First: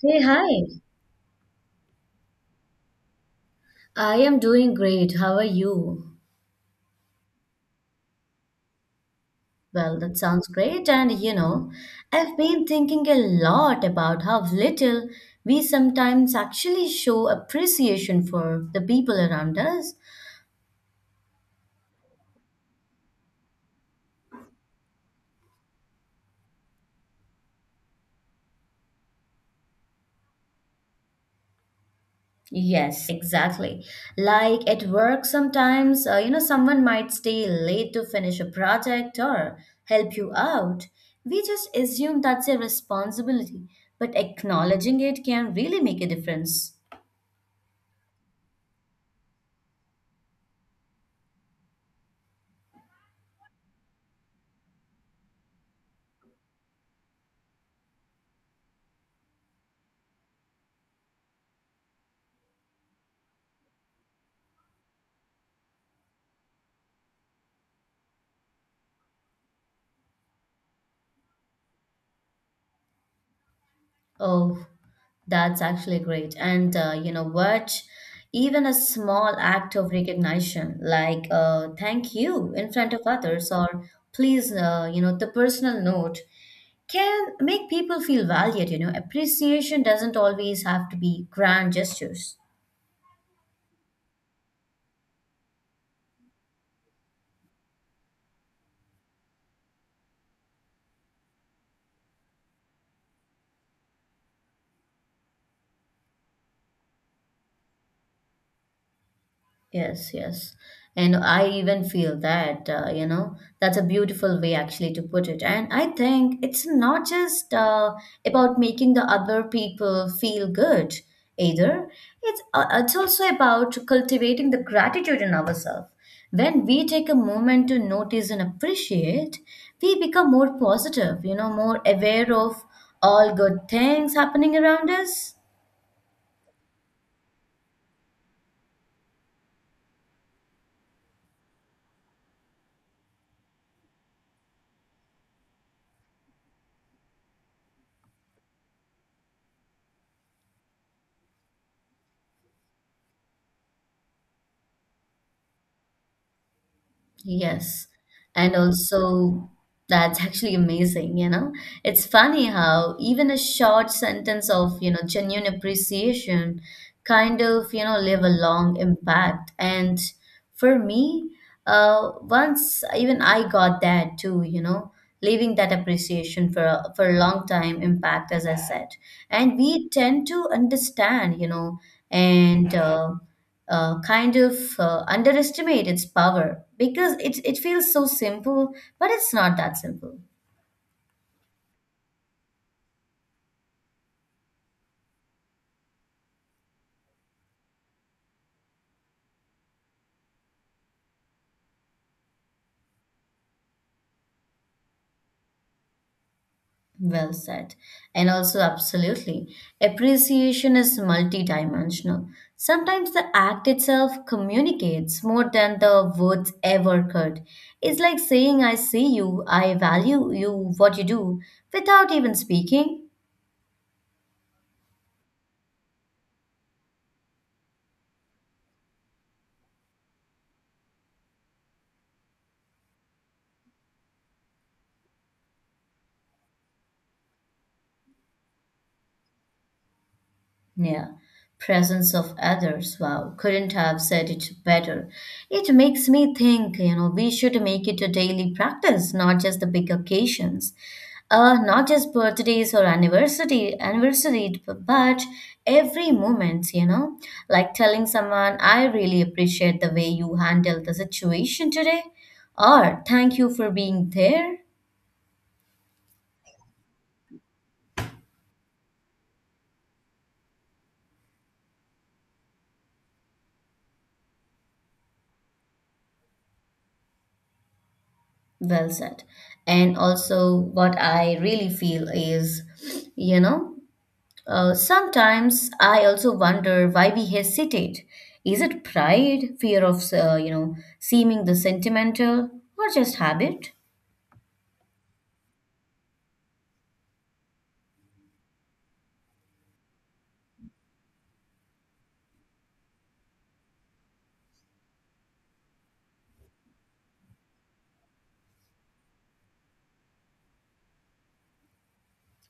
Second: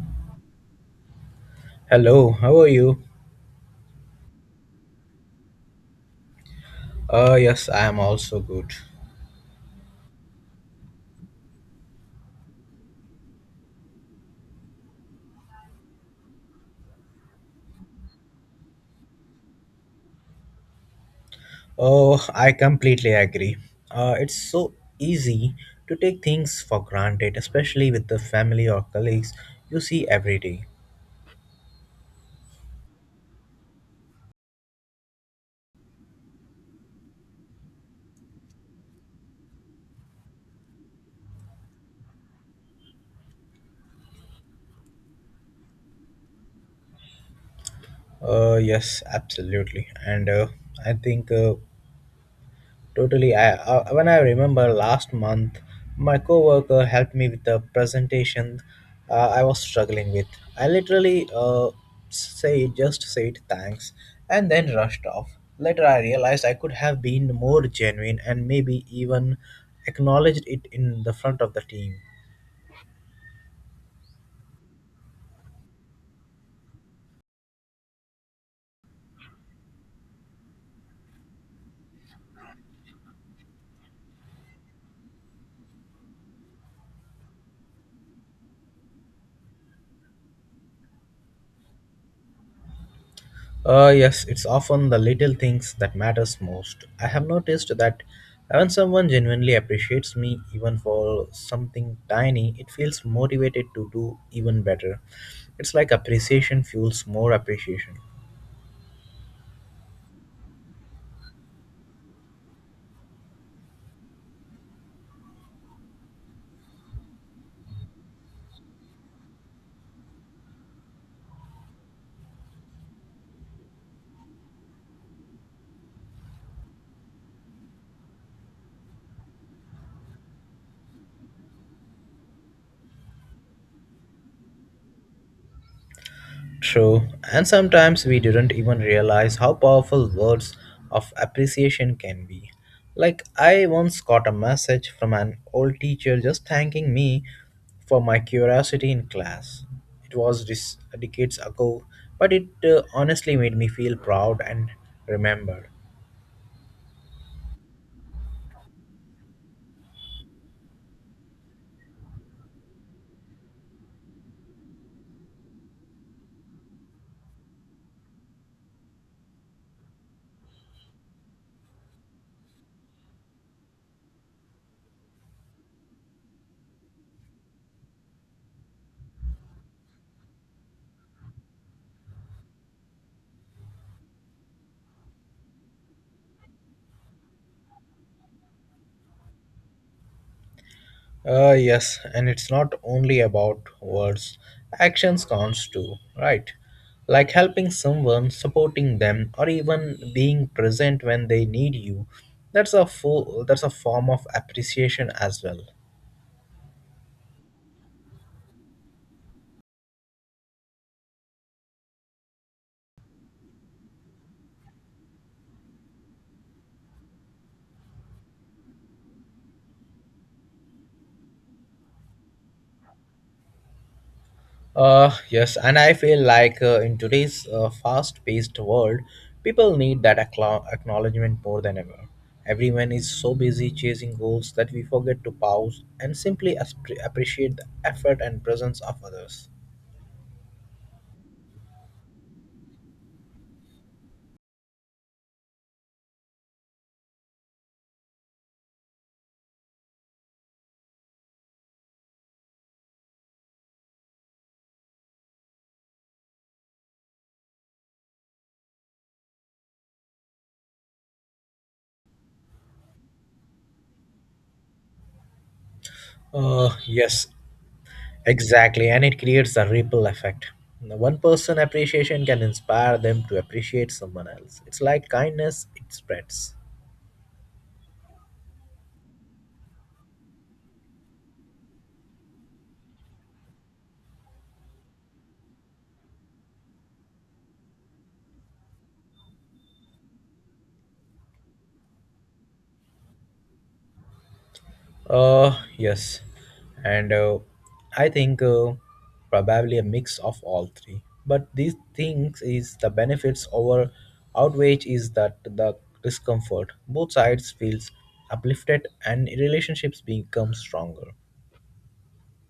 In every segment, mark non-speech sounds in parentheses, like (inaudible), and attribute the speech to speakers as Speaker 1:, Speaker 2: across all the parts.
Speaker 1: Hey, hi.
Speaker 2: Hello, how are you?
Speaker 1: I am doing great. How are you?
Speaker 2: Yes, I am also good.
Speaker 1: Well, that sounds great. And you know, I've been thinking a lot about how little we sometimes actually show appreciation for the people around us.
Speaker 2: Oh, I completely agree. It's so easy to take things for granted, especially with the family or colleagues you see every day.
Speaker 1: Yes, exactly. Like at work, sometimes, someone might stay late to finish a project or help you out. We just assume that's a responsibility, but acknowledging it can really make a difference.
Speaker 2: Yes, absolutely. And I think Totally. I when I remember last month, my coworker helped me with a presentation I was struggling with. I literally say just said thanks and then rushed off. Later, I realized I could have been more genuine and maybe even acknowledged it in the front of the team.
Speaker 1: Oh, that's actually great. And you know what? Even a small act of recognition, like thank you in front of others, or please, the personal note can make people feel valued. You know, appreciation doesn't always have to be grand gestures.
Speaker 2: Yes, it's often the little things that matters most. I have noticed that when someone genuinely appreciates me, even for something tiny, it feels motivated to do even better. It's like appreciation fuels more appreciation.
Speaker 1: Yes, yes. And I even feel that, that's a beautiful way actually to put it. And I think it's not just about making the other people feel good either. It's also about cultivating the gratitude in ourselves. When we take a moment to notice and appreciate, we become more positive, you know, more aware of all good things happening around us.
Speaker 2: True, and sometimes we didn't even realize how powerful words of appreciation can be. Like, I once got a message from an old teacher just thanking me for my curiosity in class. It was decades ago, but it honestly made me feel proud and remembered.
Speaker 1: Yes. And also, that's actually amazing, you know? It's funny how even a short sentence of, you know, genuine appreciation kind of, you know, leave a long impact. And for me, once even I got that too, you know, leaving that appreciation for for a long time impact, as I said. And we tend to understand, you know, and kind of underestimate its power because it feels so simple, but it's not that simple.
Speaker 2: Yes, and it's not only about words, actions counts too, right? Like helping someone, supporting them, or even being present when they need you. That's a form of appreciation as well.
Speaker 1: Well said. And also, absolutely, appreciation is multidimensional. Sometimes the act itself communicates more than the words ever could. It's like saying, I see you, I value you, what you do, without even speaking.
Speaker 2: Yes, and I feel like in today's fast paced world, people need that accla acknowledgement more than ever. Everyone is so busy chasing goals that we forget to pause and simply appreciate the effort and presence of others.
Speaker 1: Yeah, presence of others. Wow, couldn't have said it better. It makes me think, you know, we should make it a daily practice, not just the big occasions. Not just birthdays or anniversary, but every moment, you know, like telling someone, I really appreciate the way you handled the situation today, or thank you for being there.
Speaker 2: Yes, exactly. And it creates a ripple effect. One person appreciation can inspire them to appreciate someone else. It's like kindness, it spreads.
Speaker 1: Well said. And also, what I really feel is, you know, sometimes I also wonder why we hesitate. Is it pride, fear of, seeming the sentimental, or just habit?
Speaker 2: Yes. And I think Probably a mix of all three. But these things is the benefits over outrage is that the discomfort. Both sides feels uplifted and relationships become stronger.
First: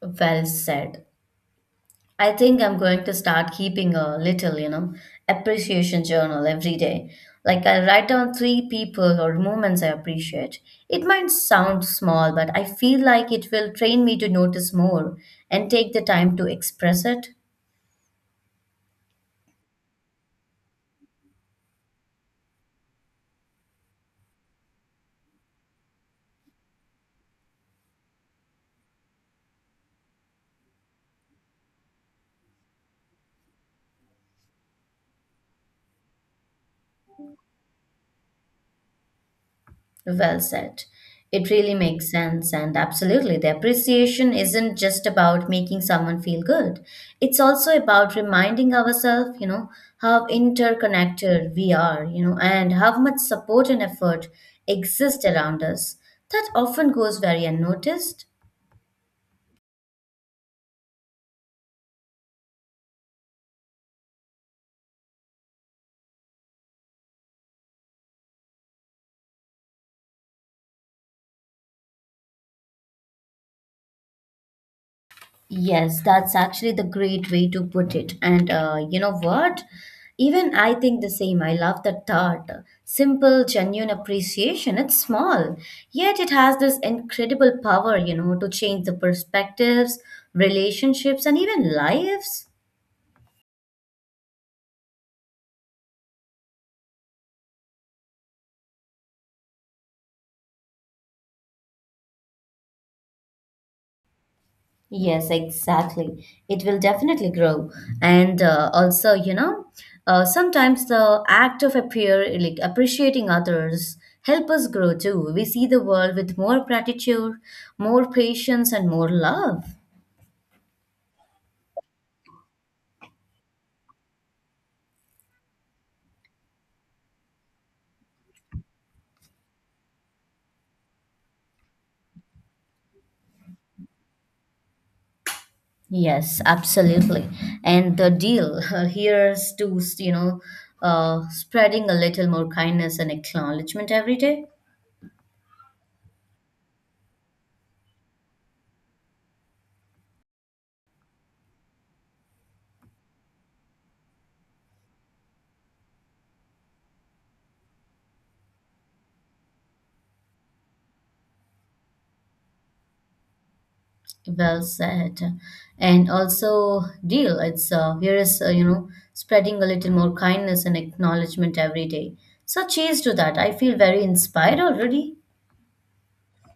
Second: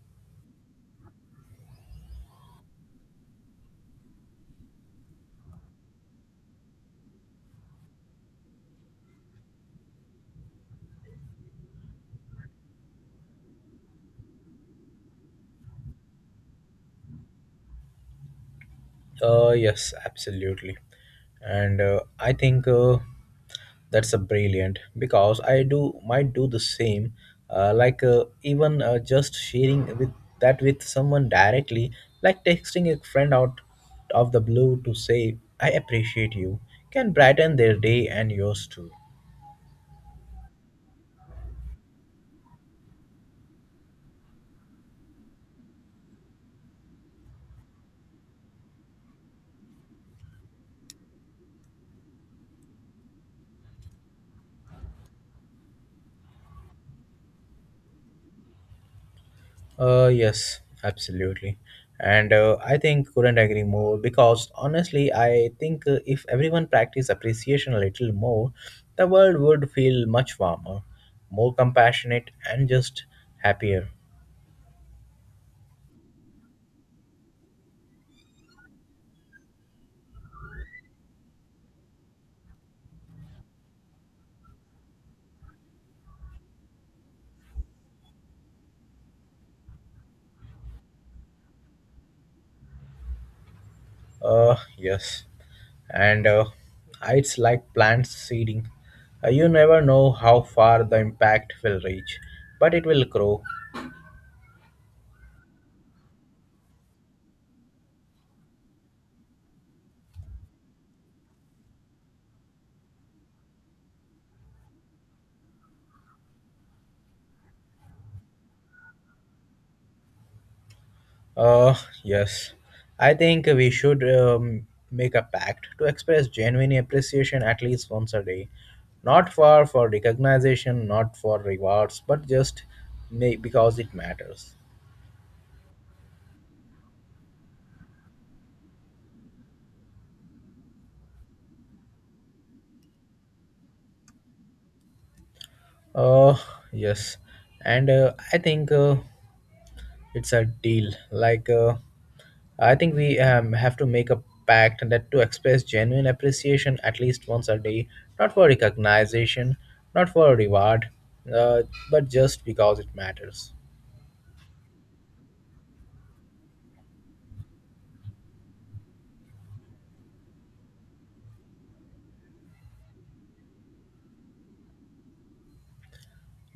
Speaker 1: Well said. I think I'm going to start keeping a little, you know, appreciation journal every day. Like I write down three people or moments I appreciate. It might sound small, but I feel like it will train me to notice more and take the time to express it.
Speaker 2: Yes, absolutely. And I think That's a brilliant because I do might do the same. Like even Just sharing with that with someone directly, like texting a friend out of the blue to say I appreciate you, can brighten their day and yours too.
Speaker 1: Well said. It really makes sense, and absolutely, the appreciation isn't just about making someone feel good. It's also about reminding ourselves, you know, how interconnected we are, you know, and how much support and effort exist around us. That often goes very unnoticed.
Speaker 2: Yes, absolutely. And I think couldn't agree more because honestly, I think if everyone practiced appreciation a little more, the world would feel much warmer, more compassionate, and just happier.
Speaker 1: Yes, that's actually the great way to put it. And you know what? Even I think the same. I love the thought. Simple, genuine appreciation. It's small, yet it has this incredible power, you know, to change the perspectives, relationships, and even lives.
Speaker 2: Yes. And It's like plant seeding. You never know how far the impact will reach, but it will grow.
Speaker 1: Yes, exactly. It will definitely grow. And also, you know, sometimes the act of appear, like appreciating others help us grow too. We see the world with more gratitude, more patience, and more love.
Speaker 2: Uh, yes. I think we should make a pact to express genuine appreciation at least once a day. Not for recognition, not for rewards, but just may, because it matters.
Speaker 1: Yes, absolutely. And the deal (laughs) here's to, you know, spreading a little more kindness and acknowledgement every day.
Speaker 2: Uh, yes. And I think It's a deal. I think we have to make a pact that to express genuine appreciation at least once a day, not for recognition, not for reward, uh, but just because it matters.
Speaker 1: Well said. And also, deal. It's Here is you know spreading a little more kindness and acknowledgement every day. So cheers to that. I feel very inspired already.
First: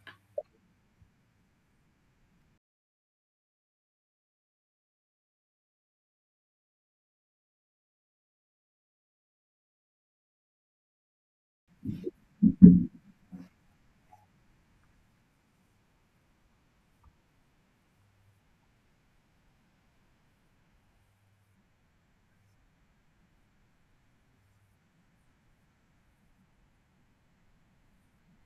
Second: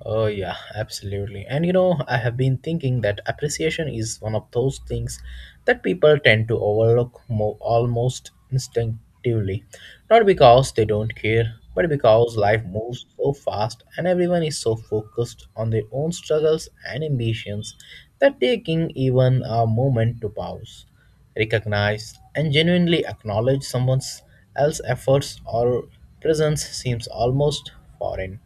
Speaker 2: Oh, yeah, absolutely. And you know, I have been thinking that appreciation is one of those things that people tend to overlook almost instinctively. Not because they don't care, but because life moves so fast and everyone is so focused on their own struggles and ambitions that taking even a moment to pause recognize and genuinely acknowledge someone else's efforts or presence seems almost foreign.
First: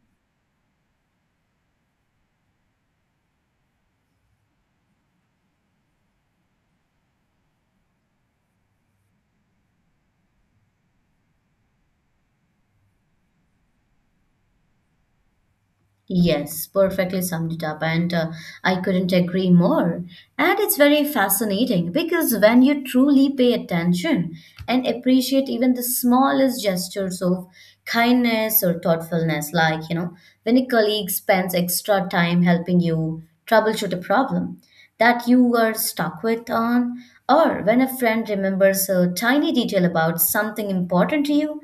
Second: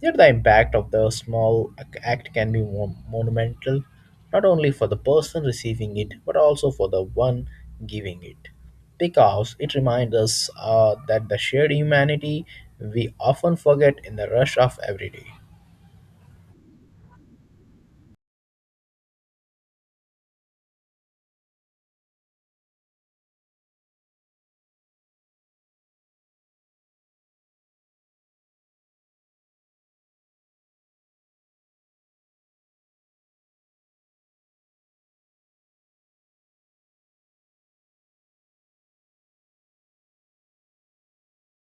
Speaker 2: Yet the impact of the small act can be monumental, not only for the person receiving it, but also for the one giving it. Because it reminds us that the shared humanity we often forget in the rush of every day.
Speaker 1: Yes, perfectly summed it up, and I couldn't agree more. And it's very fascinating because when you truly pay attention and appreciate even the smallest gestures of kindness or thoughtfulness, like, you know, when a colleague spends extra time helping you troubleshoot a problem that you were stuck with on, or when a friend remembers a tiny detail about something important to you,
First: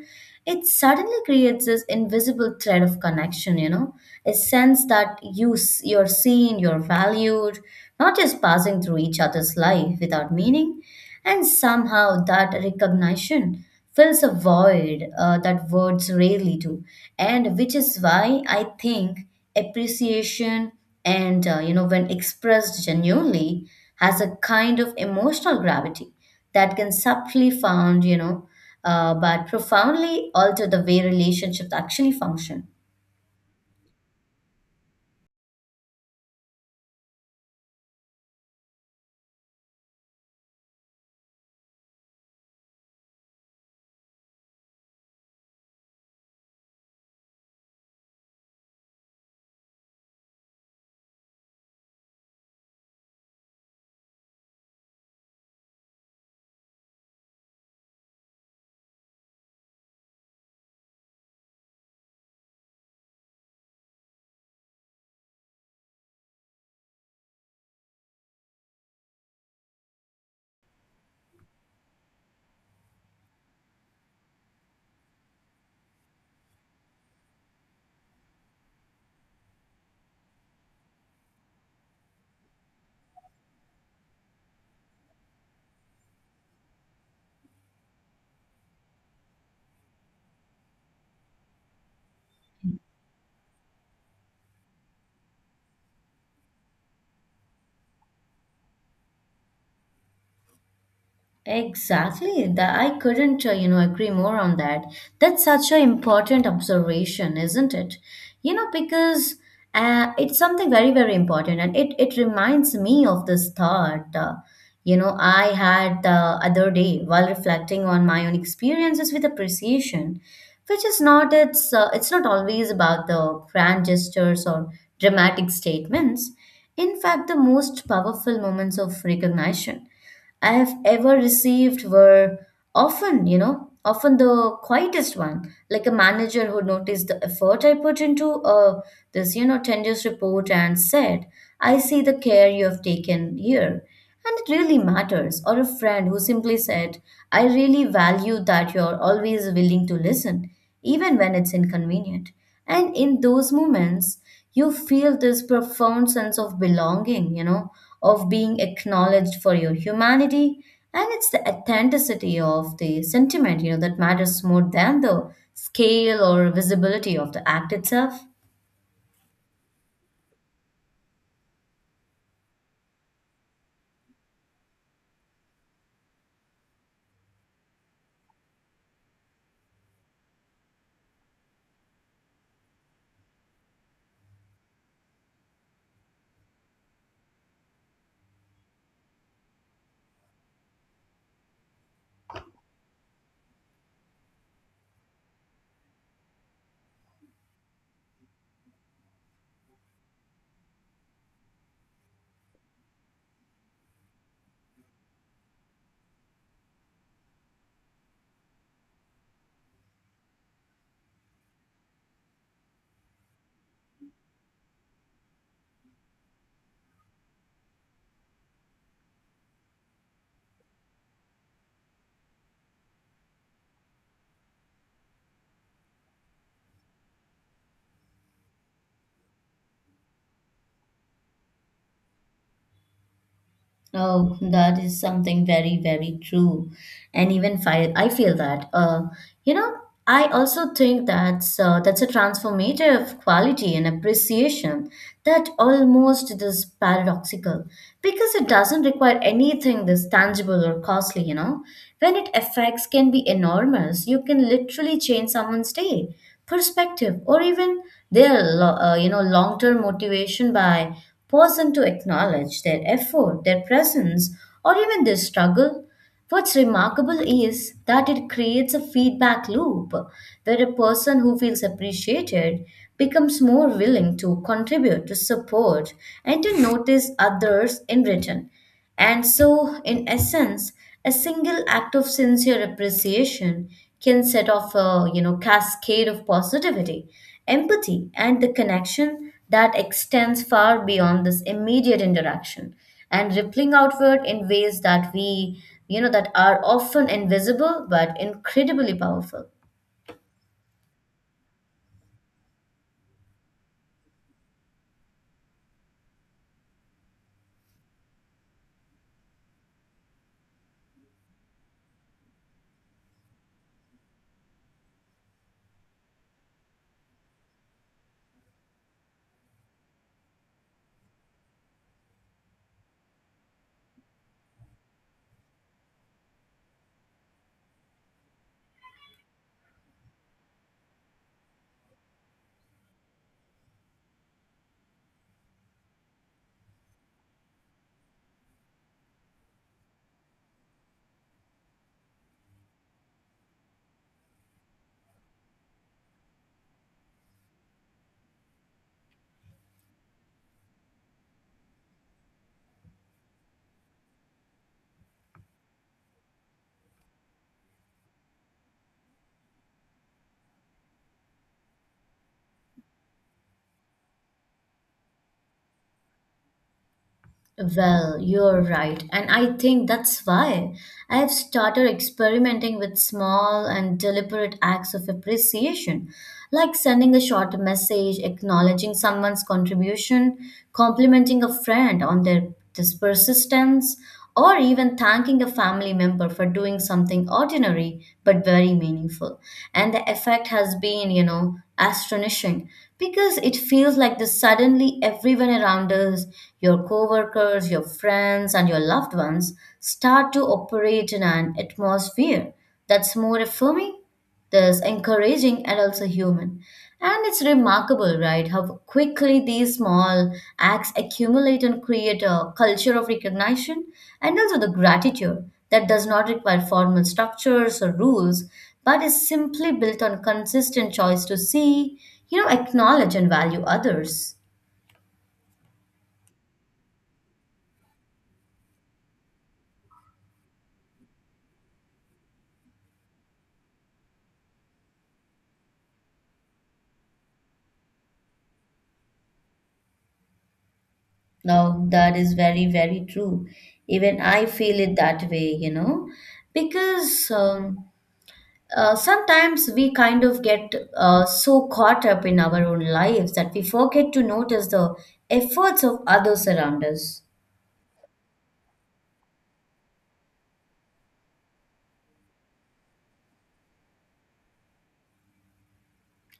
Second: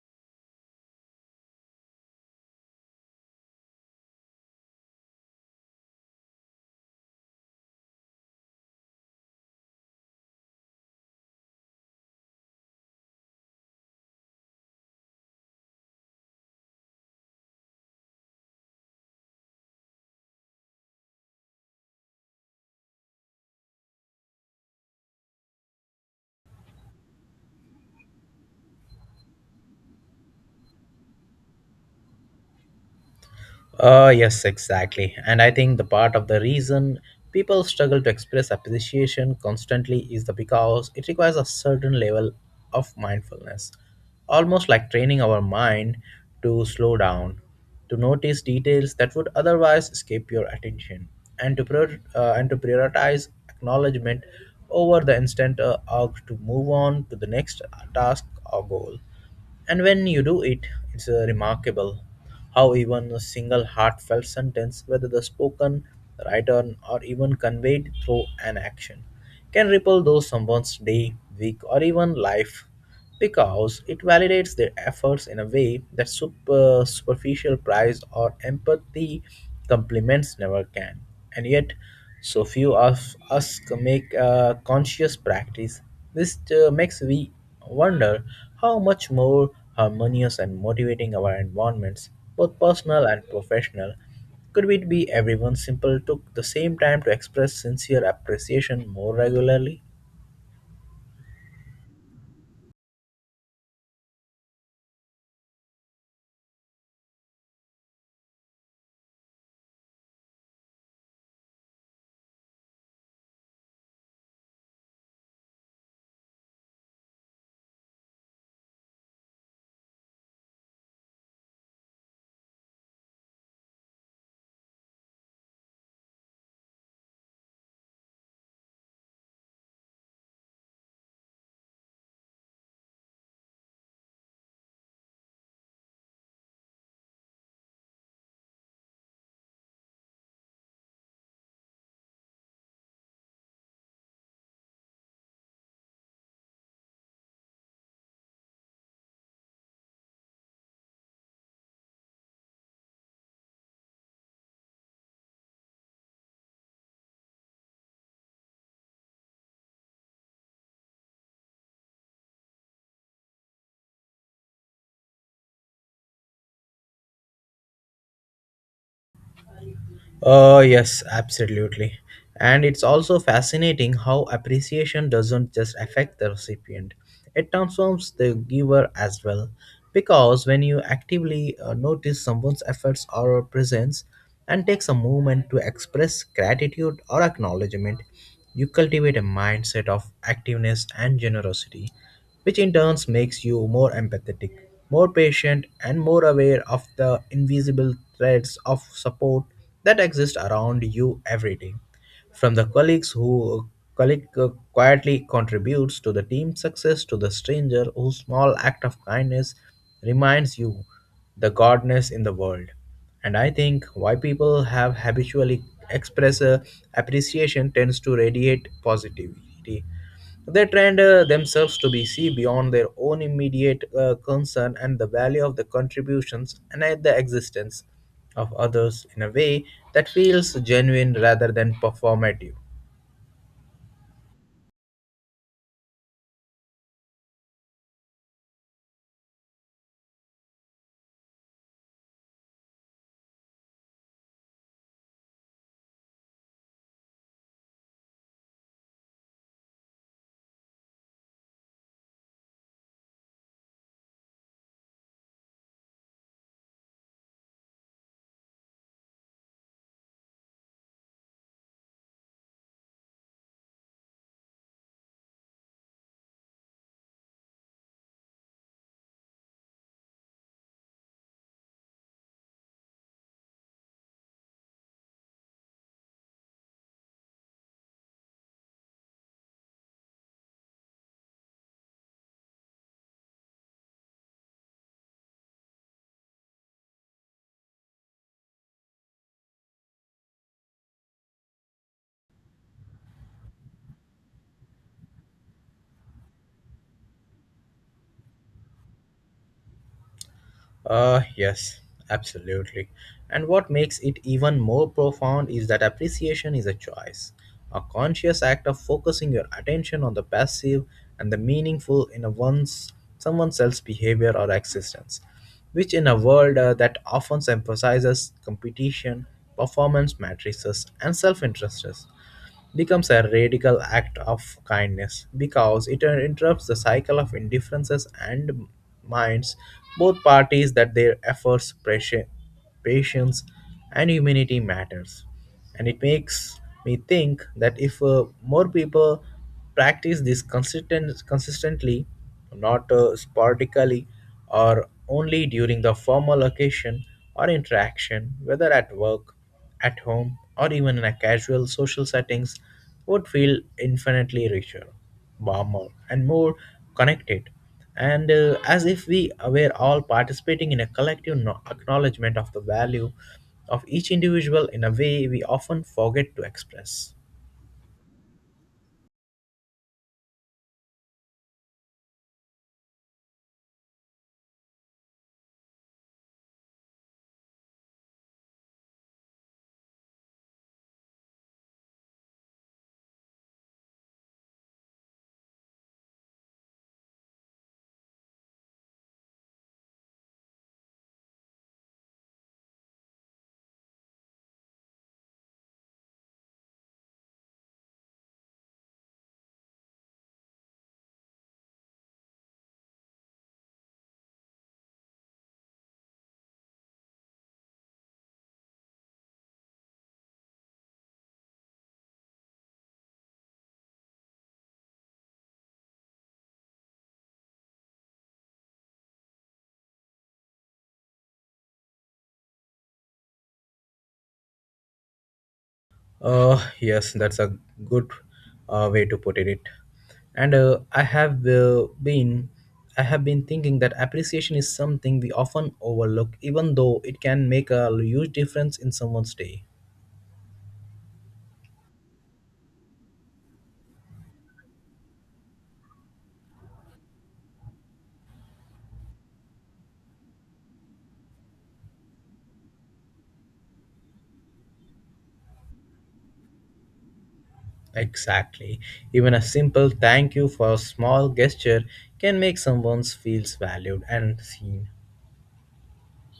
Speaker 1: it suddenly creates this invisible thread of connection, you know, a sense that you're seen, you're valued, not just passing through each other's life without meaning, and somehow that recognition fills a void that words rarely do, and which is why I think appreciation and you know, when expressed genuinely, has a kind of emotional gravity that can subtly found, you know, but profoundly alter the way relationships actually function.
Speaker 2: Yes, exactly. And I think the part of the reason people struggle to express appreciation constantly is the because it requires a certain level of mindfulness, almost like training our mind to slow down, to notice details that would otherwise escape your attention, and to prioritize acknowledgement over the instant urge to move on to the next task or goal. And when you do it, it's remarkable how even a single heartfelt sentence, whether the spoken, written, or even conveyed through an action, can ripple through someone's day, week, or even life because it validates their efforts in a way that superficial praise or empathy compliments never can. And yet, so few of us make a conscious practice. This makes we wonder how much more harmonious and motivating our environments, both personal and professional, could it be everyone simple took the same time to express sincere appreciation more regularly?
Speaker 1: Exactly. That I couldn't, agree more on that. That's such an important observation, isn't it? You know, because it's something very, very important, and it reminds me of this thought. You know, I had the other day while reflecting on my own experiences with appreciation, which is not it's not always about the grand gestures or dramatic statements. In fact, the most powerful moments of recognition I have ever received were often, you know, often the quietest one, like a manager who noticed the effort I put into this, you know, tedious report and said, I see the care you have taken here. And it really matters. Or a friend who simply said, I really value that you're always willing to listen, even when it's inconvenient. And in those moments, you feel this profound sense of belonging, you know, of being acknowledged for your humanity. And it's the authenticity of the sentiment, you know, that matters more than the scale or visibility of the act itself.
Speaker 2: Yes, absolutely. And it's also fascinating how appreciation doesn't just affect the recipient, it transforms the giver as well. Because when you actively notice someone's efforts or presence and takes a moment to express gratitude or acknowledgement, you cultivate a mindset of activeness and generosity, which in turn makes you more empathetic, more patient, and more aware of the invisible threads of support that exist around you every day from the colleagues who colleague quietly contributes to the team's success to the stranger whose small act of kindness reminds you the godness in the world, and I think why people have habitually express appreciation tends to radiate positivity. They trained themselves to be see beyond their own immediate concern and the value of the contributions and at the existence of others in a way that feels genuine rather than performative.
Speaker 1: Oh, that is something very, very true. And even I feel that. You know, I also think that's a transformative quality and appreciation that almost is paradoxical because it doesn't require anything this tangible or costly. You know, when it affects can be enormous, you can literally change someone's day, perspective, or even their you know, long-term motivation by pausing to acknowledge their effort, their presence, or even their struggle. What's remarkable is that it creates a feedback loop where a person who feels appreciated becomes more willing to contribute, to support, and to notice others in return. And so, in essence, a single act of sincere appreciation can set off a, you know, cascade of positivity, empathy, and the connection that extends far beyond this immediate interaction and rippling outward in ways that we, you know, that are often invisible but incredibly powerful.
Speaker 2: Yes, absolutely. And what makes it even more profound is that appreciation is a choice, a conscious act of focusing your attention on the passive and the meaningful in a one's someone else's behavior or existence, which in a world that often emphasizes competition, performance matrices, and self-interests becomes a radical act of kindness because it interrupts the cycle of indifferences and minds both parties that their efforts, pressure, patience, and humanity matters. And it makes me think that if more people practice this consistently, not sporadically or only during the formal occasion or interaction, whether at work at home or even in a casual social settings would feel infinitely richer, warmer, and more connected. And as if we were all participating in a collective acknowledgement of the value of each individual in a way we often forget to express.
Speaker 1: Well, you're right. And I think that's why I've started experimenting with small and deliberate acts of appreciation, like sending a short message, acknowledging someone's contribution, complimenting a friend on their this persistence, or even thanking a family member for doing something ordinary but very meaningful. And the effect has been, you know, astonishing because it feels like the suddenly everyone around us, your coworkers, your friends, and your loved ones, start to operate in an atmosphere that's more affirming, that's encouraging and also human. And it's remarkable, right, how quickly these small acts accumulate and create a culture of recognition and also the gratitude that does not require formal structures or rules, but is simply built on consistent choice to see, you know, acknowledge and value others.
Speaker 2: Yes, that's a good way to put it. And I have been thinking that appreciation is something we often overlook, even though it can make a huge difference in someone's day.
Speaker 1: No, that is very, very true. Even I feel it that way, you know, because sometimes we kind of get so caught up in our own lives that we forget to notice the efforts of others around us.
Speaker 2: Exactly. Even a simple thank you for a small gesture can make someone feels valued and seen.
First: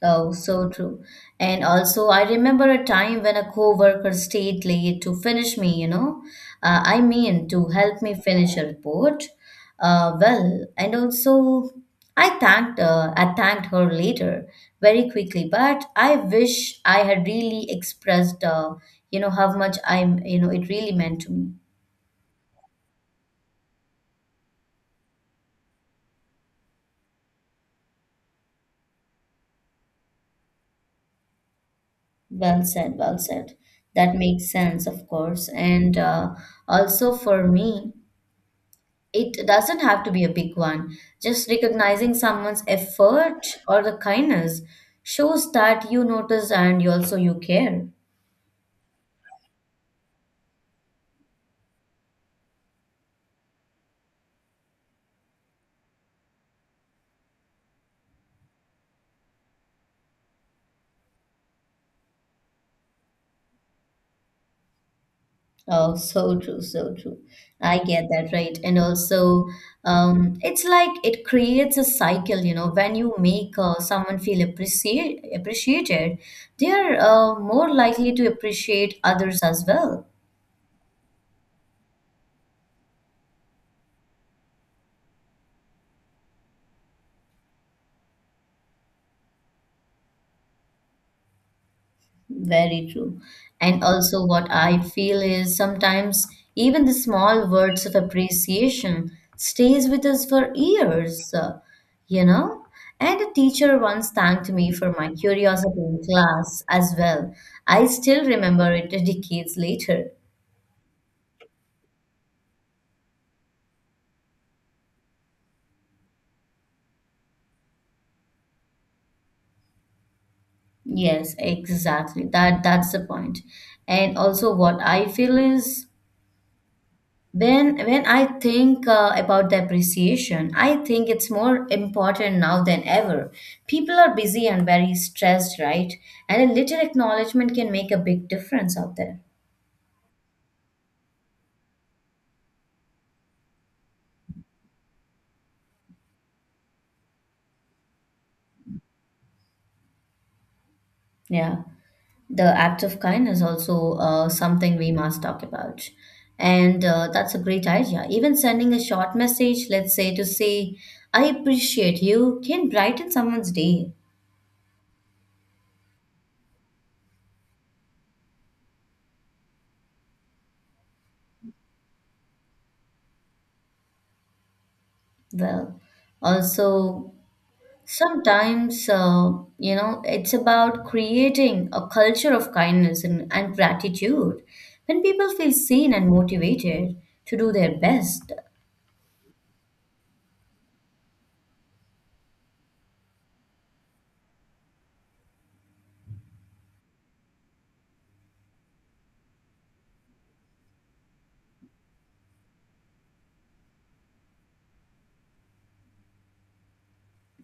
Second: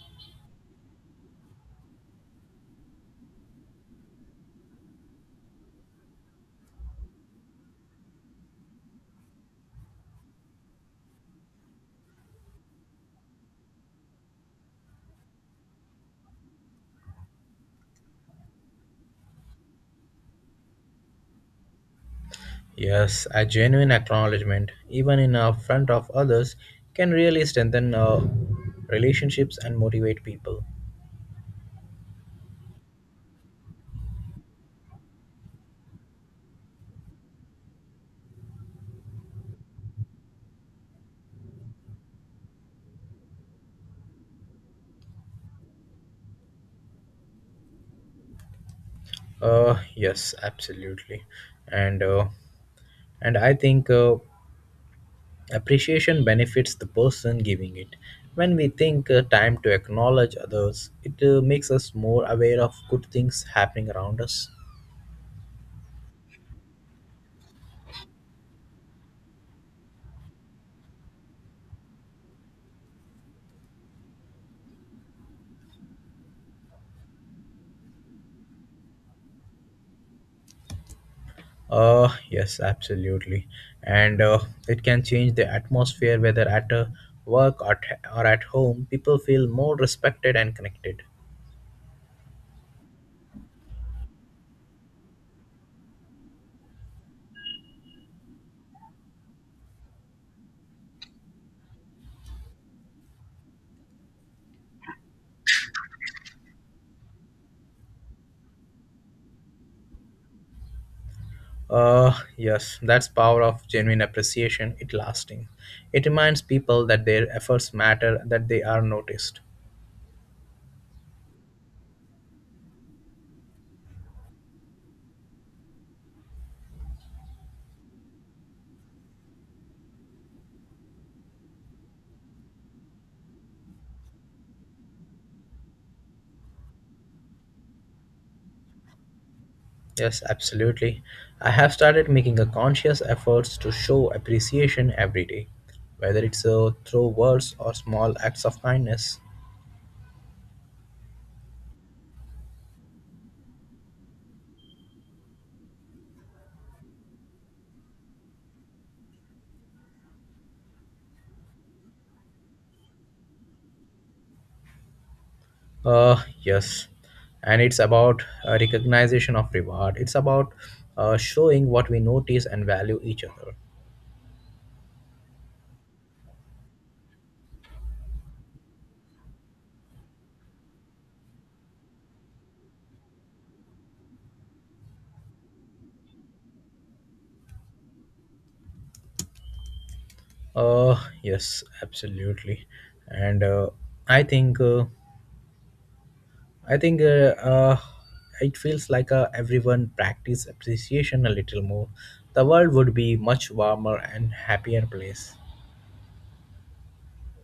Speaker 1: Oh, so true. And also, I remember a time when a coworker stayed late to finish me, you know, I mean, to help me finish a report. Well, and also, I thanked her later very quickly, but I wish I had really expressed, you know, how much I'm, you know, it really meant to me.
Speaker 2: Yes, a genuine acknowledgement, even in front of others, can really strengthen relationships and motivate people.
Speaker 1: Well said, well said. That makes sense, of course. And also for me, it doesn't have to be a big one. Just recognizing someone's effort or the kindness shows that you notice and you also you care.
Speaker 2: Yes, absolutely, and uh, and I think appreciation benefits the person giving it. When we think time to acknowledge others, it makes us more aware of good things happening around us.
Speaker 1: Oh, so true, so true. I get that, right? And also, it's like it creates a cycle, you know, when you make someone feel appreciated, they're more likely to appreciate others as well.
Speaker 2: Yes, absolutely, and it can change the atmosphere whether at work or at home. People feel more respected and connected.
Speaker 1: Very true. And also, what I feel is sometimes even the small words of appreciation stays with us for years, you know? And a teacher once thanked me for my curiosity in class as well. I still remember it decades later.
Speaker 2: Yes, that's power of genuine appreciation. It lasting. It reminds people that their efforts matter, that they are noticed.
Speaker 1: Yes, exactly. That's the point. And also what I feel is, when I think about the appreciation, I think it's more important now than ever. People are busy and very stressed, right? And a little acknowledgement can make a big difference out there.
Speaker 2: Yes, absolutely. I have started making a conscious efforts to show appreciation every day, whether it's through words or small acts of kindness.
Speaker 1: Yeah, the act of kindness also something we must talk about, and that's a great idea. Even sending a short message, let's say to say, "I appreciate you," can brighten someone's day.
Speaker 2: Yes, and it's about recognition of reward. It's about showing what we notice and value each other.
Speaker 1: Well, also sometimes, you know, it's about creating a culture of kindness and gratitude. When people feel seen and motivated to do their best,
Speaker 2: Yes, absolutely. And I think uh, I think It feels like everyone practice appreciation a little more. The world would be much warmer and happier place.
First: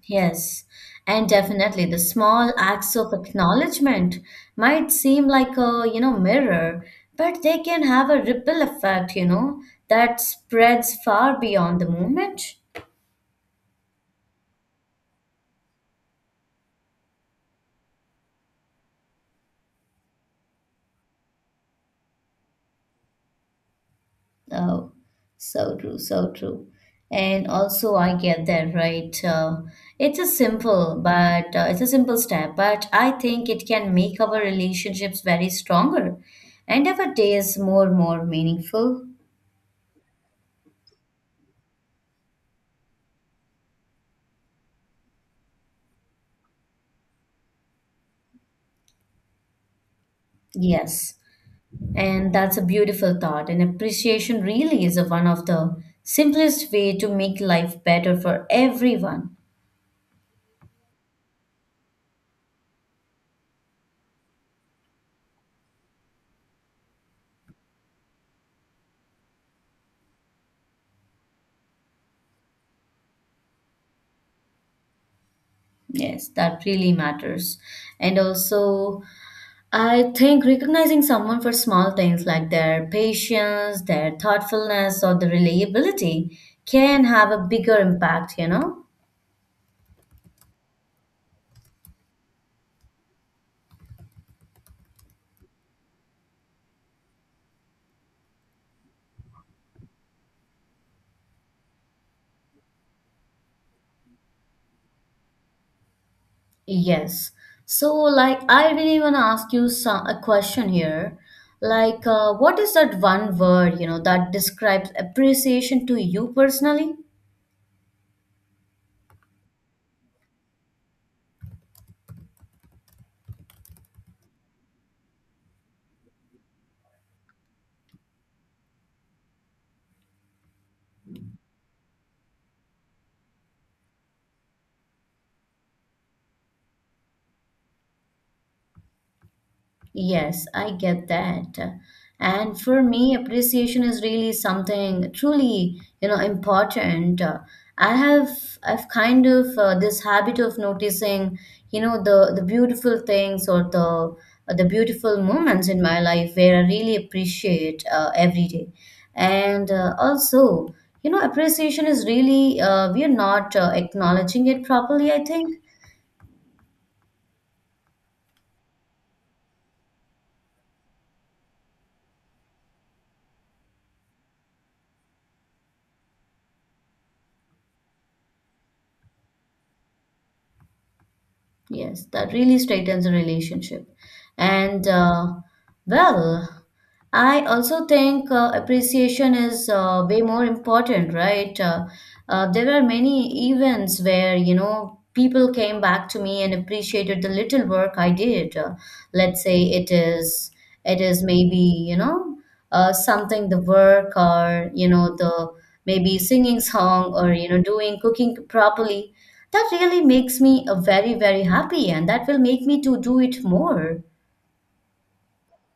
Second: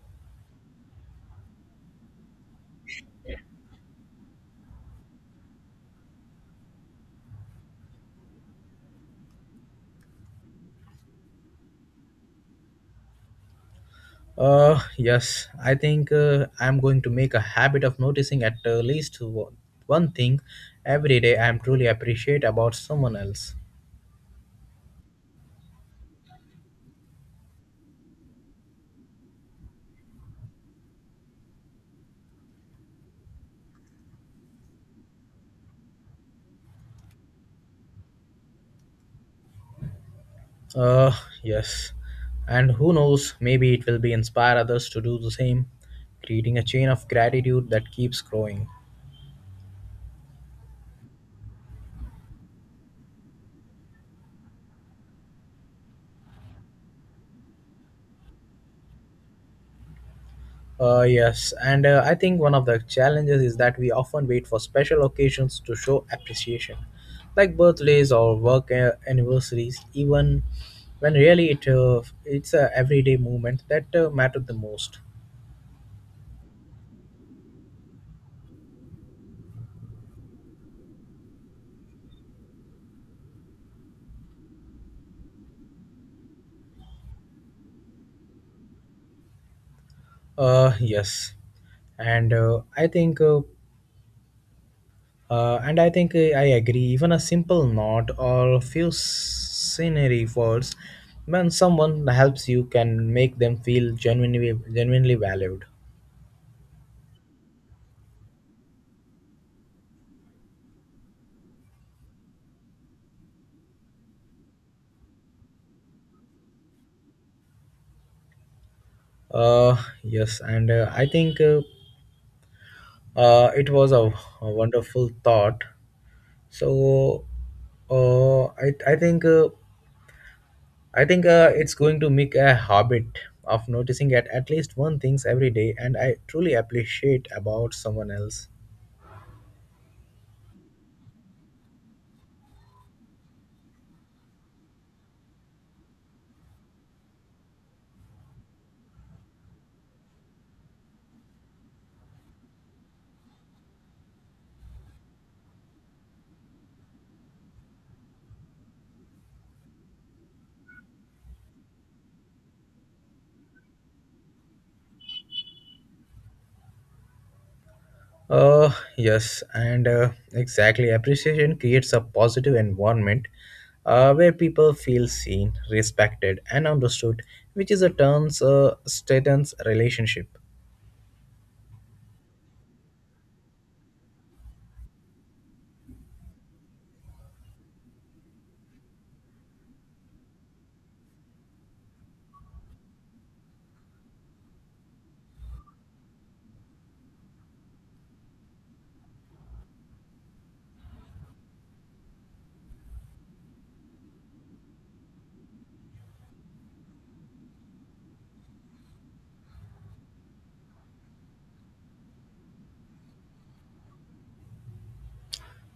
Speaker 1: yes, and definitely the small acts of acknowledgement might seem like a, you know, mirror, but they can have a ripple effect, you know, that spreads far beyond the moment.
Speaker 2: Yes, I'm going to make a habit of noticing at least one thing every day I'm truly appreciate about someone else.
Speaker 1: Oh, so true, so true. And also, I get that, right? It's a simple, but it's a simple step, but I think it can make our relationships very stronger and our days more meaningful.
Speaker 2: Uh, yes. And who knows, maybe it will be inspire others to do the same, creating a chain of gratitude that keeps growing.
Speaker 1: Yes, and that's a beautiful thought. And appreciation really is a, one of the simplest way to make life better for everyone.
Speaker 2: Yes, and I think one of the challenges is that we often wait for special occasions to show appreciation, like birthdays or work anniversaries, even when really it's a everyday movement that matter the most.
Speaker 1: Yes, that really matters. And also, I think recognizing someone for small things like their patience, their thoughtfulness, or the reliability can have a bigger impact, you know?
Speaker 2: Yes, and I think and I think I agree, even a simple nod or a few scenery words when someone helps you can make them feel genuinely valued.
Speaker 1: Yes. So, like, I really want to ask you some, a question here. Like, what is that one word, you know, that describes appreciation to you personally?
Speaker 2: Uh, yes, and I think it was a wonderful thought. So uh, I, I think uh, I think it's going to make a habit of noticing at least one things every day and I truly appreciate about someone else.
Speaker 1: Yes, I get that. And for me, appreciation is really something truly, you know, important. I have I've kind of this habit of noticing, you know, the beautiful things or the beautiful moments in my life where I really appreciate every day. And also, you know, appreciation is really we are not acknowledging it properly, I think.
Speaker 2: Yes, and exactly. Appreciation creates a positive environment where people feel seen, respected, and understood, which is a terms status relationship.
Speaker 1: Yes, that really straightens a relationship. And well, I also think appreciation is way more important, right? There are many events where, you know, people came back to me and appreciated the little work I did. Let's say it is maybe, you know, something the work or, you know, the maybe singing song or, you know, doing cooking properly that really makes me very, very happy, and that will make me to do it more.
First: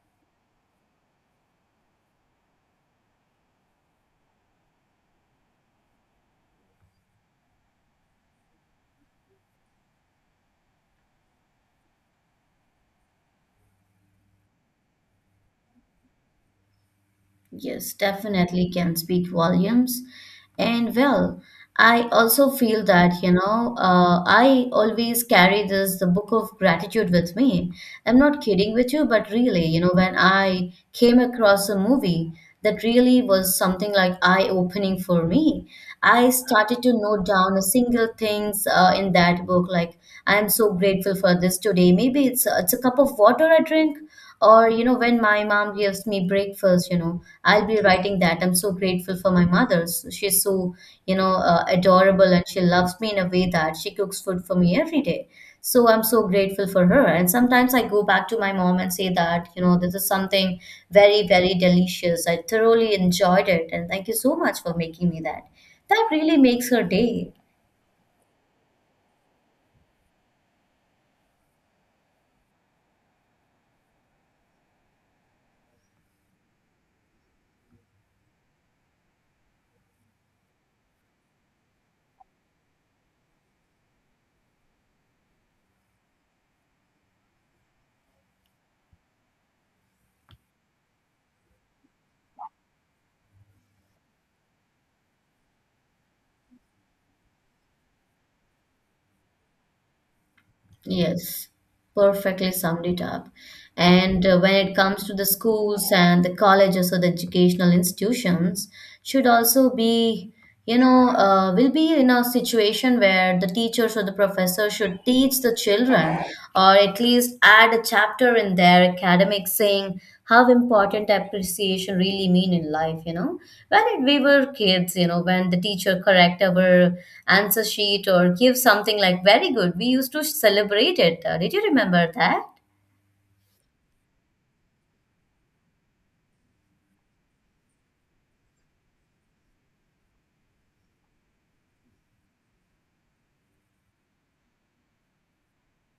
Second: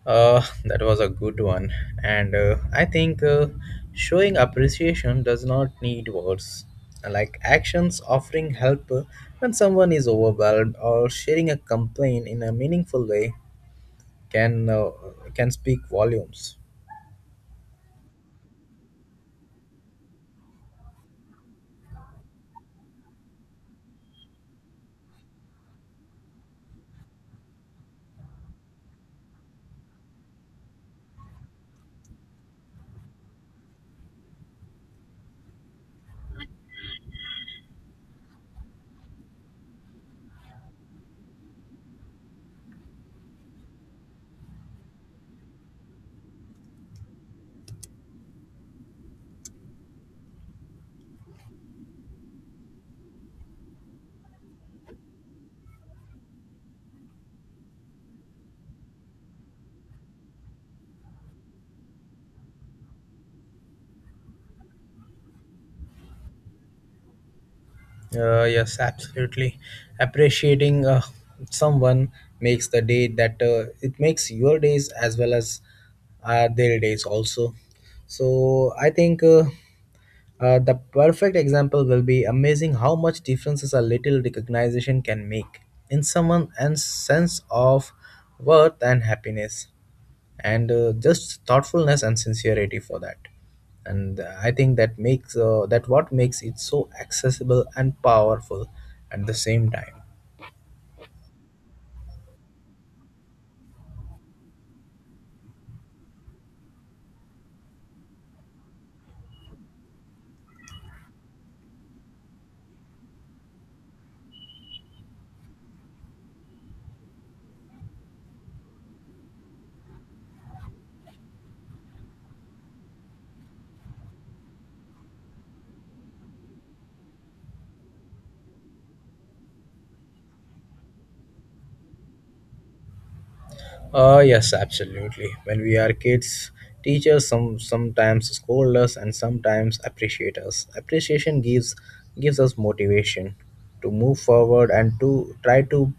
Speaker 2: That was a good one, and I think showing appreciation does not need words, like actions offering help when someone is overwhelmed or sharing a complaint in a meaningful way can uh, can speak volumes.
Speaker 1: Yes, definitely can speak volumes. And well, I also feel that, you know, I always carry this, the book of gratitude with me. I'm not kidding with you, but really, you know, when I came across a movie that really was something like eye-opening for me, I started to note down a single things in that book, like I am so grateful for this today. Maybe it's a cup of water I drink or, you know, when my mom gives me breakfast, you know, I'll be writing that. I'm so grateful for my mother. So she's so, you know, adorable and she loves me in a way that she cooks food for me every day. So I'm so grateful for her. And sometimes I go back to my mom and say that, you know, this is something very, very delicious. I thoroughly enjoyed it. And thank you so much for making me that. That really makes her day.
Speaker 2: Yes, absolutely. Appreciating someone makes the day that it makes your days as well as their days also. So I think the perfect example will be amazing how much differences a little recognition can make in someone's sense of worth and happiness, and just thoughtfulness and sincerity for that. And I think that makes that what makes it so accessible and powerful at the same time.
Speaker 1: Yes, perfectly summed it up. And when it comes to the schools and the colleges or the educational institutions, should also be, you know, will be in a situation where the teachers or the professor should teach the children, or at least just add a chapter in their academic saying how important appreciation really mean in life, you know? When it, we were kids, you know, when the teacher correct our answer sheet or give something like very good, we used to celebrate it. Did you remember that?
Speaker 2: Yes, absolutely. When we are kids, teachers sometimes scold us and sometimes appreciate us. Appreciation gives us motivation to move forward and to try to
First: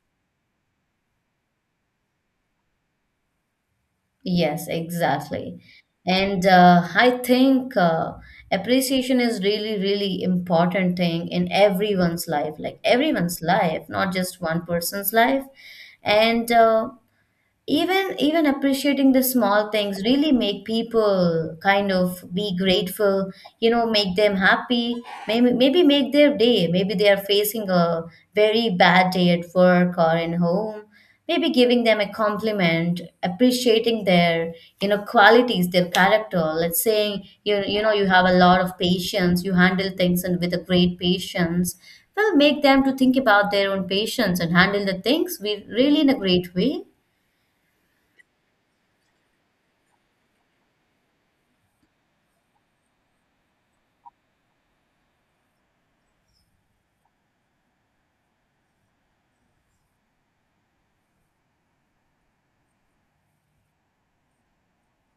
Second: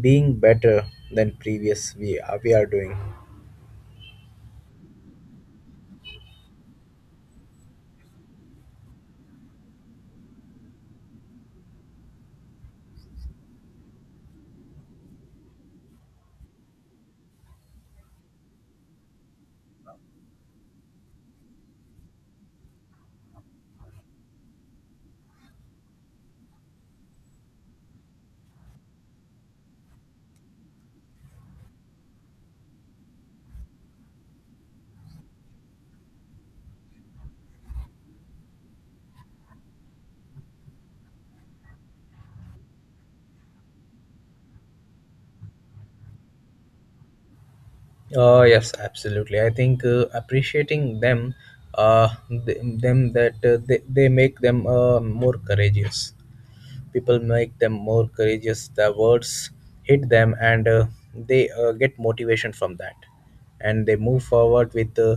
Speaker 2: being better than previous we are doing.
Speaker 1: Yes, exactly. And I think appreciation is really, really important thing in everyone's life, like everyone's life, not just one person's life. And even appreciating the small things really make people kind of be grateful, you know, make them happy. Maybe, maybe make their day. Maybe they are facing a very bad day at work or in home. Maybe giving them a compliment, appreciating their, you know, qualities, their character. Let's say you, you know, you have a lot of patience, you handle things and with a great patience, well, make them to think about their own patience and handle the things we really in a great way.
Speaker 2: Yes, absolutely. I think appreciating them, uh, they make them more courageous. People make them more courageous. The words hit them and they get motivation from that and they move forward with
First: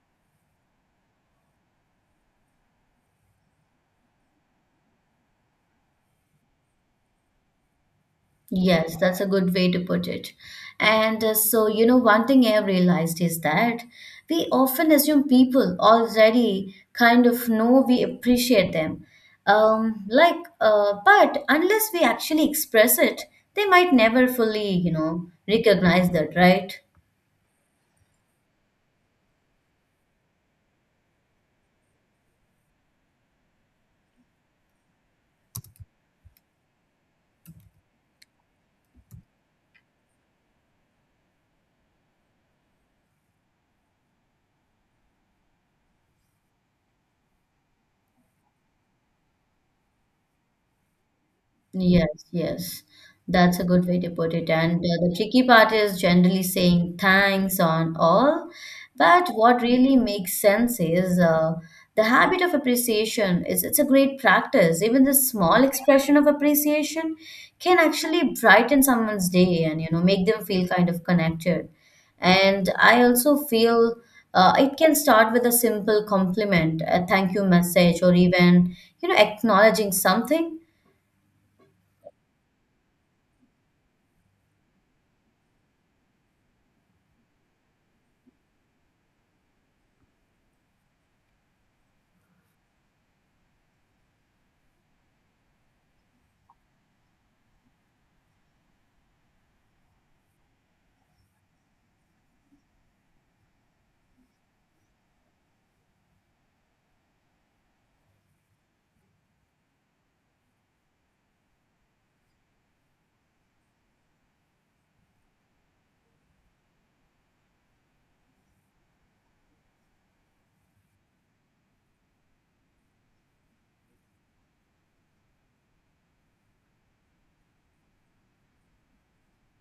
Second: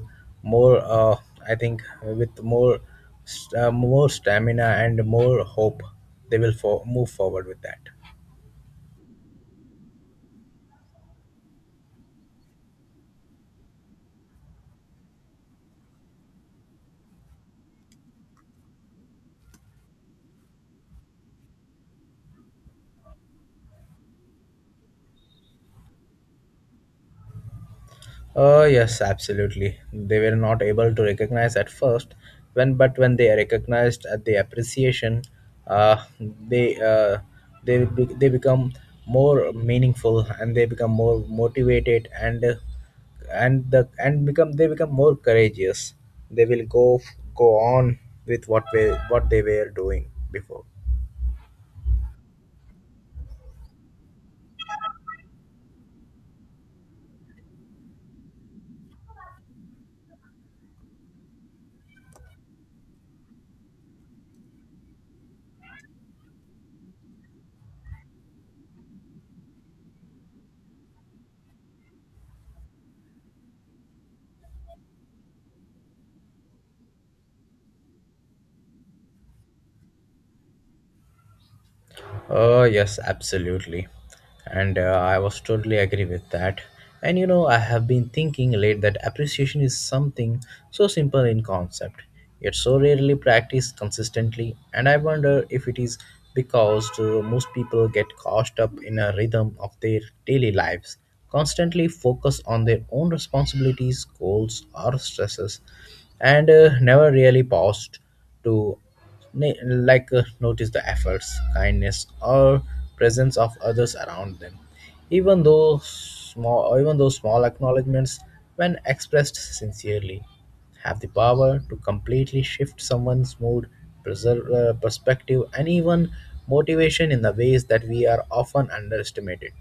Speaker 2: more I think with more more stamina and more hope. They will move forward with that.
Speaker 1: Yes, that's a good way to put it. And so, you know, one thing I have realized is that we often assume people already kind of know we appreciate them. Like, but unless we actually express it, they might never fully, you know, recognize that, right?
Speaker 2: Oh yes, absolutely. They were not able to recognize at first, when but when they are recognized at the appreciation, uh, they uh, they become more meaningful and they become more motivated and the and become they become more courageous. They will go on with what they were doing before.
Speaker 1: Yes, yes. That's a good way to put it. And the tricky part is generally saying thanks on all. But what really makes sense is the habit of appreciation is it's a great practice. Even the small expression of appreciation can actually brighten someone's day and, you know, make them feel kind of connected. And I also feel it can start with a simple compliment, a thank you message, or even, you know, acknowledging something.
Speaker 2: Oh, yes, absolutely. And I was totally agree with that. And you know, I have been thinking late that appreciation is something so simple in concept, yet so rarely practiced consistently. And I wonder if it is because most people get caught up in a rhythm of their daily lives, constantly focus on their own responsibilities, goals, or stresses, and never really paused to na- notice the efforts, kindness or presence of others around them, even though small acknowledgments, when expressed sincerely, have the power to completely shift someone's mood, perspective and even motivation in the ways that we are often underestimated.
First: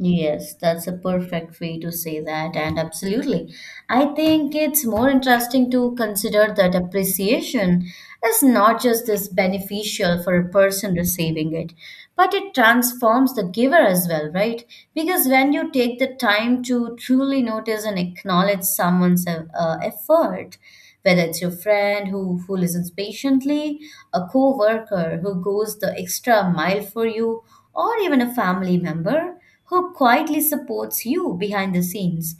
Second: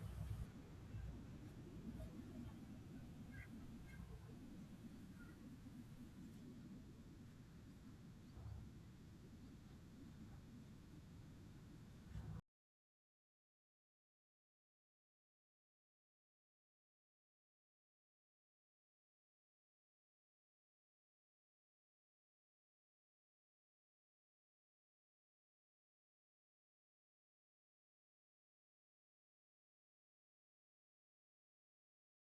Speaker 1: Yes, that's a perfect way to say that, and absolutely. I think it's more interesting to consider that appreciation is not just this beneficial for a person receiving it, but it transforms the giver as well, right? Because when you take the time to truly notice and acknowledge someone's effort, whether it's your friend who listens patiently, a co worker who goes the extra mile for you, or even a family member, who quietly supports you behind the scenes.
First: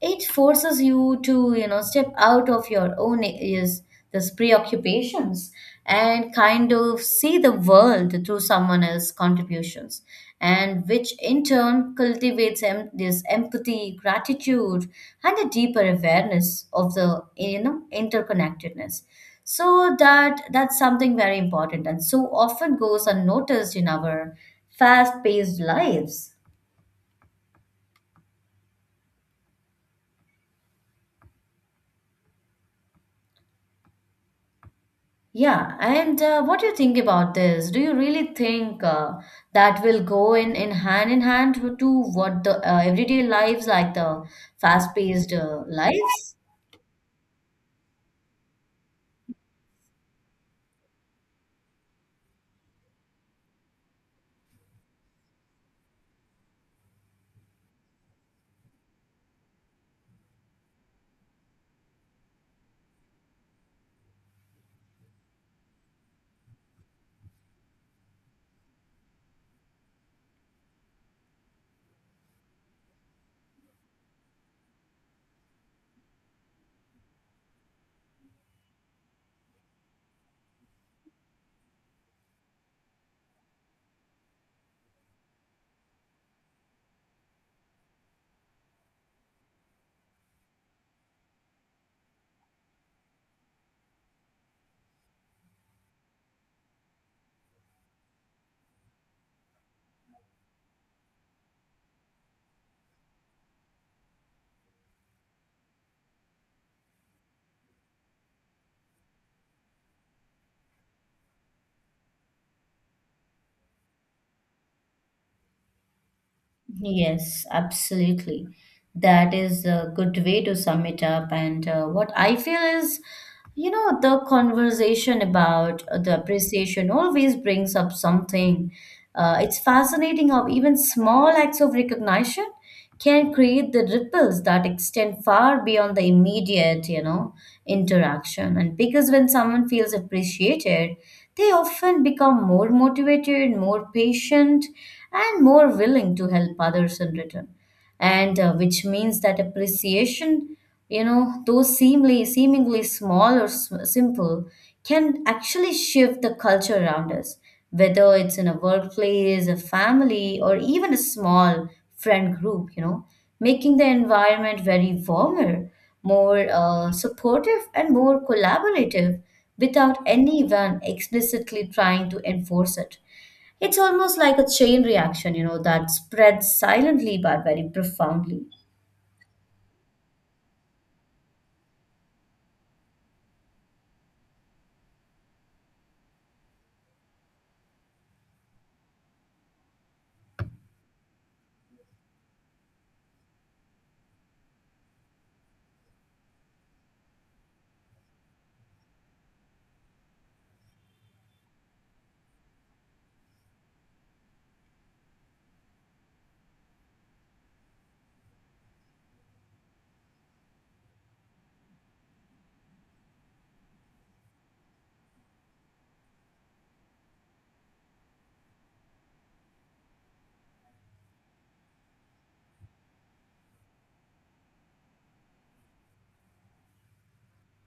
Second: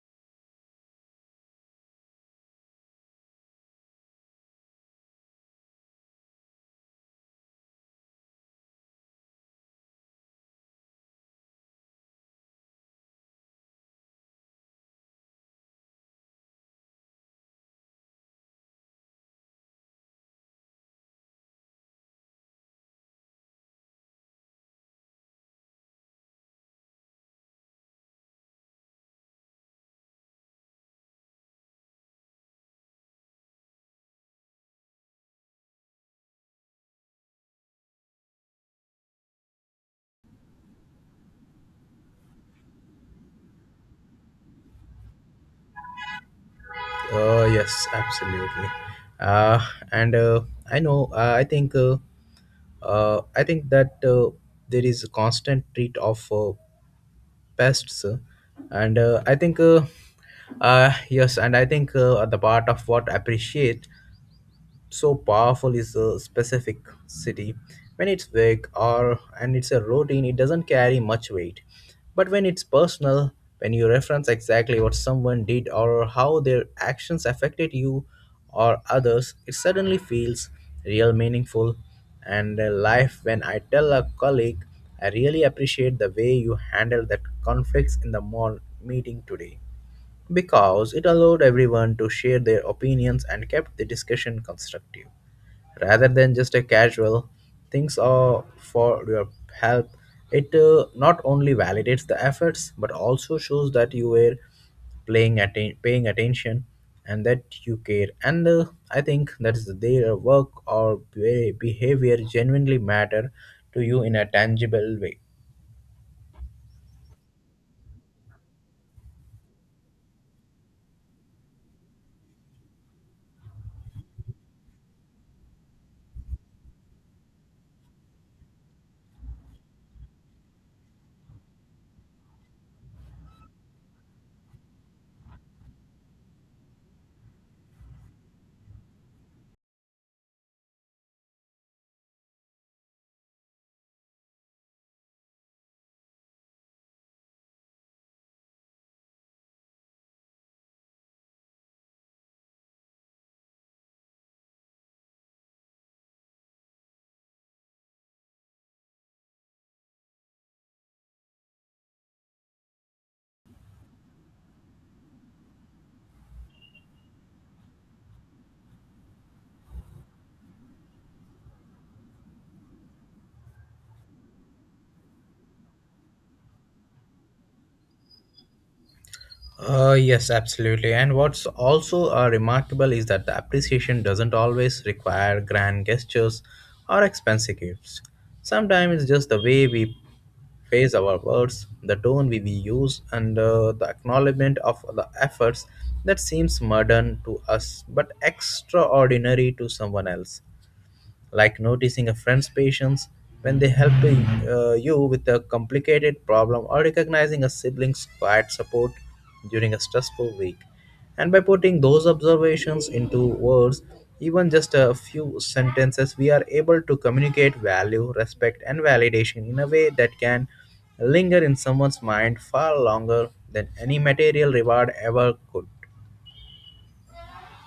Speaker 1: It forces you to, you know, step out of your own is this preoccupations and kind of see the world through someone else's contributions, and which in turn cultivates this empathy, gratitude, and a deeper awareness of the, you know, interconnectedness. So that's something very important and so often goes unnoticed in our fast-paced lives. Yeah, and what do you think about this? Do you really think that will go in hand to what the everyday lives like the fast-paced lives?
Speaker 2: Yes, absolutely. Uh, and I know I think that there is a constant treat of pests, and I think yes and I think the part of what appreciate so powerful is a specific city. When it's big or and it's a routine, it doesn't carry much weight, but when it's personal, when you reference exactly what someone did or how their actions affected you or others, it suddenly feels real, meaningful. And life, when I tell a colleague I really appreciate the way you handled that conflicts in the mall meeting today, because it allowed everyone to share their opinions and kept the discussion constructive rather than just a casual things or for your help, it not only validates the efforts but also shows that you were paying attention and that you care. And I think that is their work or behavior genuinely matter to you in a tangible way.
Speaker 1: Yes, absolutely. That is a good way to sum it up. And what I feel is, you know, the conversation about the appreciation always brings up something. It's fascinating how even small acts of recognition can create the ripples that extend far beyond the immediate, you know, interaction. And because when someone feels appreciated, they often become more motivated, more patient, and more willing to help others in return, and which means that appreciation, you know, though seemingly small or simple can actually shift the culture around us, whether it's in a workplace, a family, or even a small friend group, you know, making the environment very warmer, more supportive and more collaborative without anyone explicitly trying to enforce it. It's almost like a chain reaction, you know, that spreads silently but very profoundly.
Speaker 2: Yes, absolutely. And what's also remarkable is that the appreciation doesn't always require grand gestures or expensive gifts. Sometimes it's just the way we phrase our words, the tone we use, and the acknowledgement of the efforts that seems modern to us but extraordinary to someone else, like noticing a friend's patience when they help you with a complicated problem, or recognizing a sibling's quiet support during a stressful week. And by putting those observations into words, even just a few sentences, we are able to communicate value, respect, and validation in a way that can linger in someone's mind far longer than any material reward ever could.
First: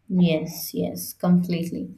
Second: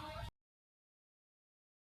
Speaker 1: Yes, yes, completely.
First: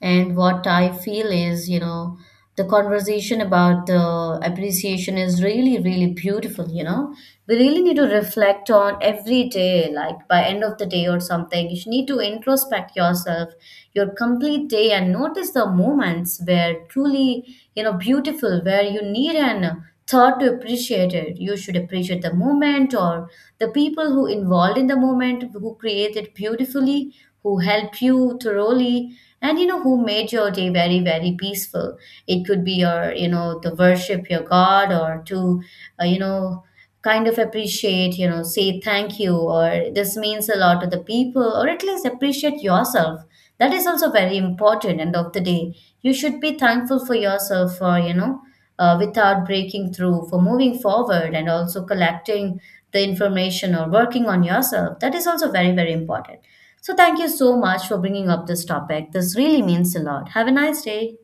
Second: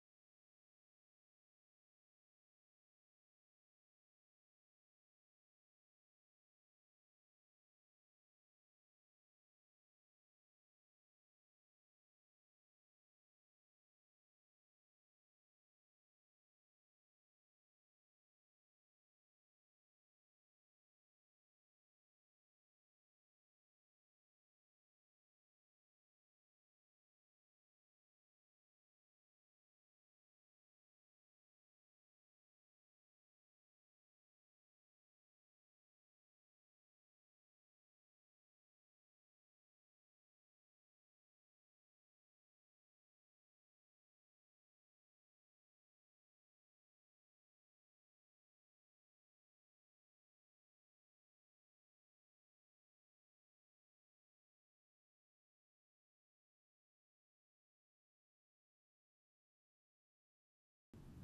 Speaker 1: And what I feel is, you know, the conversation about the appreciation is really, really beautiful, you know. We really need to reflect on every day, like by end of the day or something. You need to introspect yourself, your complete day, and notice the moments where truly, you know, beautiful, where you need an taught to appreciate it. You should appreciate the moment or the people who involved in the moment, who created beautifully, who helped you thoroughly, and, you know, who made your day very very peaceful. It could be your, you know, to worship your God or to, you know, kind of appreciate, you know, say thank you or this means a lot to the people or at least appreciate yourself. That is also very important end of the day. You should be thankful for yourself for, you know, without breaking through, for moving forward and also collecting the information or working on yourself. That is also very, very important. So thank you so much for bringing up this topic. This really means a lot. Have a nice day.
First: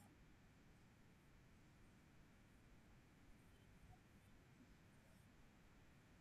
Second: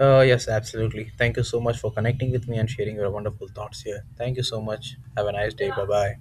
Speaker 2: Yes, absolutely. Thank you so much for connecting with me and sharing your wonderful thoughts here. Thank you so much. Have a nice day. Bye bye.